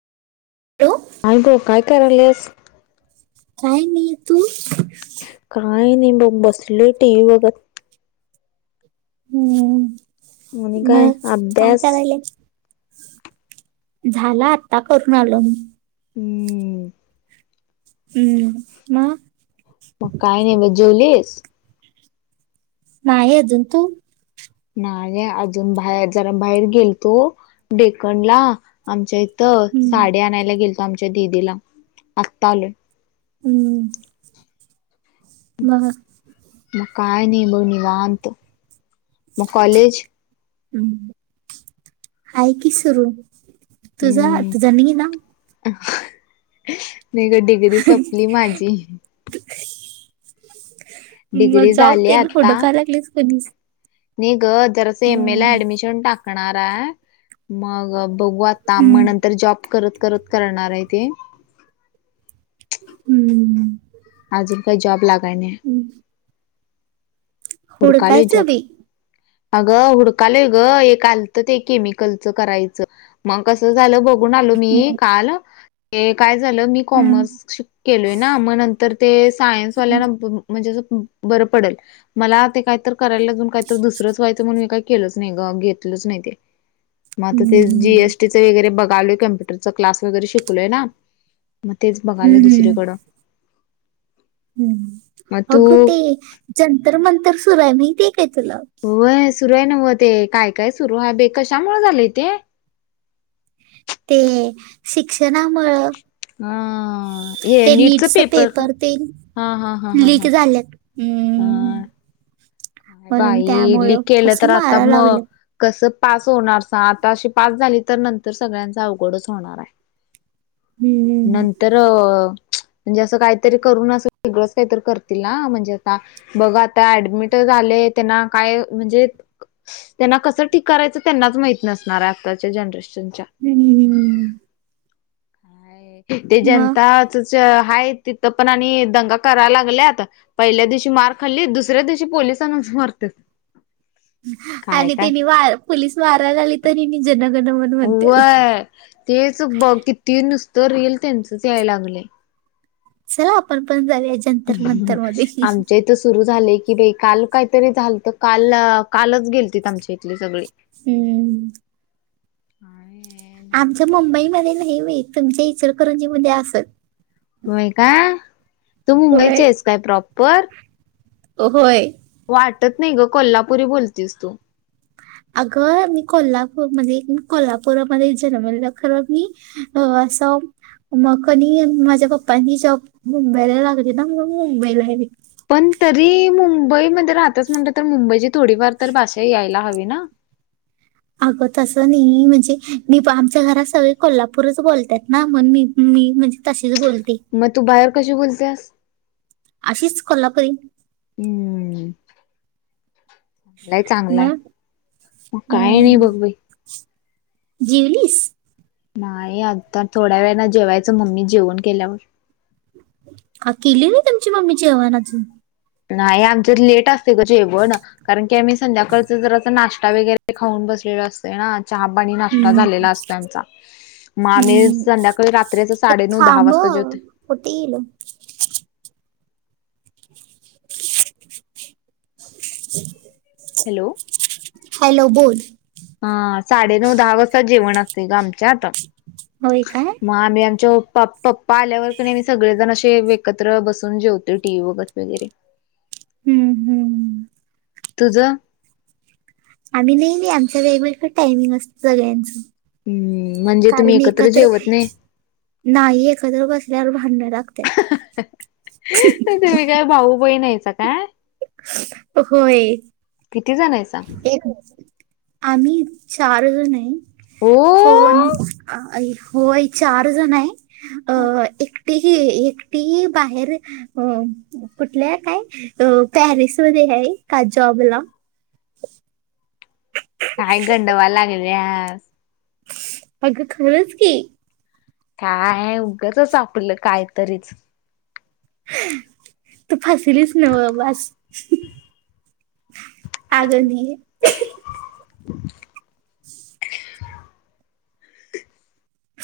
[inaudible] [unintelligible] गो काय करायलेस? काय नाही तू? काय नी बघ, बसलोय टि व्ही बगत. आणि हम्म काय मग काय अभ्यास करायले? झाला आता करून आलो. हम्म. हम्म मग? मग काय नाही बघ जेवलीस? नाई अजून तु? नाही अजून बाहेर जरा बाहेर गेलतो डेकणला आमच्या इथं हम्म, साडी आणायला गेलतो आमच्या दीदीला आत्ता आलोय. हम्म. मग? मग काय नाही बघ निवांत मग कॉलेज? आहे कि सरू तुझं? हम्म तुझा नाही ना? नाही ग डिग्री संपली माझी. मग डिग्री जॉब झाली तेन आता हुडकाय लागलीस का नाही? नाही ग जरास एम ए ला ऍडमिशन टाकणार आहे मग बघू आता मग हम्म, नंतर जॉब करत करत करणार आहे ते. हम्म. अजून काही जॉब लागायणे. हम्म. हुडकायलो हुडकायचं जॉब. बी अगं हुडकालोय ग एक आलतं ते केमिकलचं करायचं. मग कसं झालं बघून आलो मी हम्म, काल ते काय झालं मी हम्म, कॉमर्स केलोय ना, मग नंतर ते सायन्सवाल्यांना हम्म, म्हणजे अस बरं पडेल मला ते काही तर करायला जाऊन काही तर दुसरंच व्हायचं म्हणून केलोच नाही ग, घेतलच नाही ते मग आ ते हम्म, जीएस टी च वगैरे बघालोय कम्प्युटरच क्लास वगैरे शिकलोय ना. म तेच बघालोय हम्म, दुसरीकडं. मग हम्म अगं तू ते जंतर मंतर सुरू आह माहितेय काय तुला? व्हय सुरू हाय नव्ह ते, काय- काय सुरू आहे बाय कशामुळे झालय ते? ते शिक्षणामुळं. हा [inaudible] हे ते नीटच का पेपर तेन हा हा हा हा लीक हा हा झाल्यात. अम्...... काय बाई लीक केलं तर आता मारा म लागलं कस पास होणार सा- आता अशी पास झाली तर नंतर सगळ्यांच अवघडच होणाराय. [inaudible] हम्म नंतर... [inaudible] म्हणजे असं काहीतरी करून अस वेगळंच कायतर करतील ना. म्हणजे आता बघ आता ऍडमिट ट झालय त्यांना काय? म्हणजे, त्यांना कसं ठीक करायचं त्यांनाच माहित नसणार आहे आत्ताच्या जनरेशनच्या. हम् ह. [unintelligible] ते मग जनताच च हाय तिथं पण आणि दंगा कराय लागल्यात. पहिल्या दिवशी मार खाल्लीत. दुसऱ्या दिवशी पोलिसांनाच मारत्यात. आणि त्यांनी वार -पोलीस मारायला आली तरी जनगन म्हण म्हणत्यात. हा. [unintelligible] तेच बघ किती नुसतं रिल तेंचच याय लागलंय. चला आपण पण जाऊया जि [inaudible] आमच्या इथ थं सुरु झालय की बाय, काल काहीतरी झाल तर काल कालच गेलतीत आमच्या इथली सगळी. हम्म. आणि [unintelligible] आमच्या मुंबईमध्ये नाही बाई, तुमच्या इचलकरंजीमध्येध् असत. होय काय? तू मुंबईची होय हायस काय प्रॉपर? अ होय. वाटत नाही ग कोल्हापुरी बुलतीस तू. अगं मी कोल्हापूर मध्ये कोल्हापुरामध्ये जन्मलेलं खरं मी. ह आ अस मग कणी माझ्या पप्पांनी जॉब मुंबईला लागली ना मग मुंबईला गेली. पण तरी, मुंबईमध्ये राहतच म्हणटलं तर मुंबईची थोडीफार तर भाषा यायला हवी ना. अगं तसं नाही म्हणजे मी- आमच्या घरात सगळे कोल्हापूरच बोलत्यात ना म्हणून मी -मी म्हणजे तशीच बोलती. मग तू बाहेर कशी बुलत्यास. अशीच कोल्हापुरी. हम्म नाही चांगलाय, मग मग काय नाही बघ बाई. जिवलीस? नाही आता थोड्या वेळाला जेवायचं मम्मी जेवण केल्यावर. आ केली नाही तुमची मम्मी जेवण अजून? नाही आमच्यात लेट असतय ग जेवण. कारण की आम्ही संध्याकाळच जरस नाश्ता वगैरे खाऊन बसलेलो असतोय ना. चहा पाणी नाश्ता हम्म, झालेला असतोय आमचा. म आम्ही हम्म. संध्याकाळी रात्री साडेनऊ दहा थांब वाजता जेवतोय. कुठे गेल? [inaudible] हॅलो. हॅलो बोल. हा साडेनऊ दहा वासता जेवण असतय ग आमच्यात. होय काय? म आम्ही आमच्या पप्पा आल्यावर कनी आम्ही सगळेजण असे एकत्र बसून जेवतोय टी व्ही बगत वगैरे. [inaudible] हम्म हम्म. तुझं? आम्ही नाही बाई आमच वेगवेगळं टायमिंग असत सगळ्यांचं. हम्म म्हणजे तुम्ही कारण एकत्र जेवत नाही नाही एकत्र बसल्यावर भांडण लागत्यात. तुम्ही काय भाऊ बहीण आहिसा काय? होय, किती जण आहेसा एक आम्ही चार जण ये, हो पण होय चार जण आहे, अ एक तिही एकटी ही बाहेर अ कुठल्या काय अ पॅरिसमध्ये हाय का जॉबला. काय गंडवाय लागल्यास. अग खरंच की. काय उगंचच आपलं कायतरीच. तू फसलीच नव बास. आगे नाही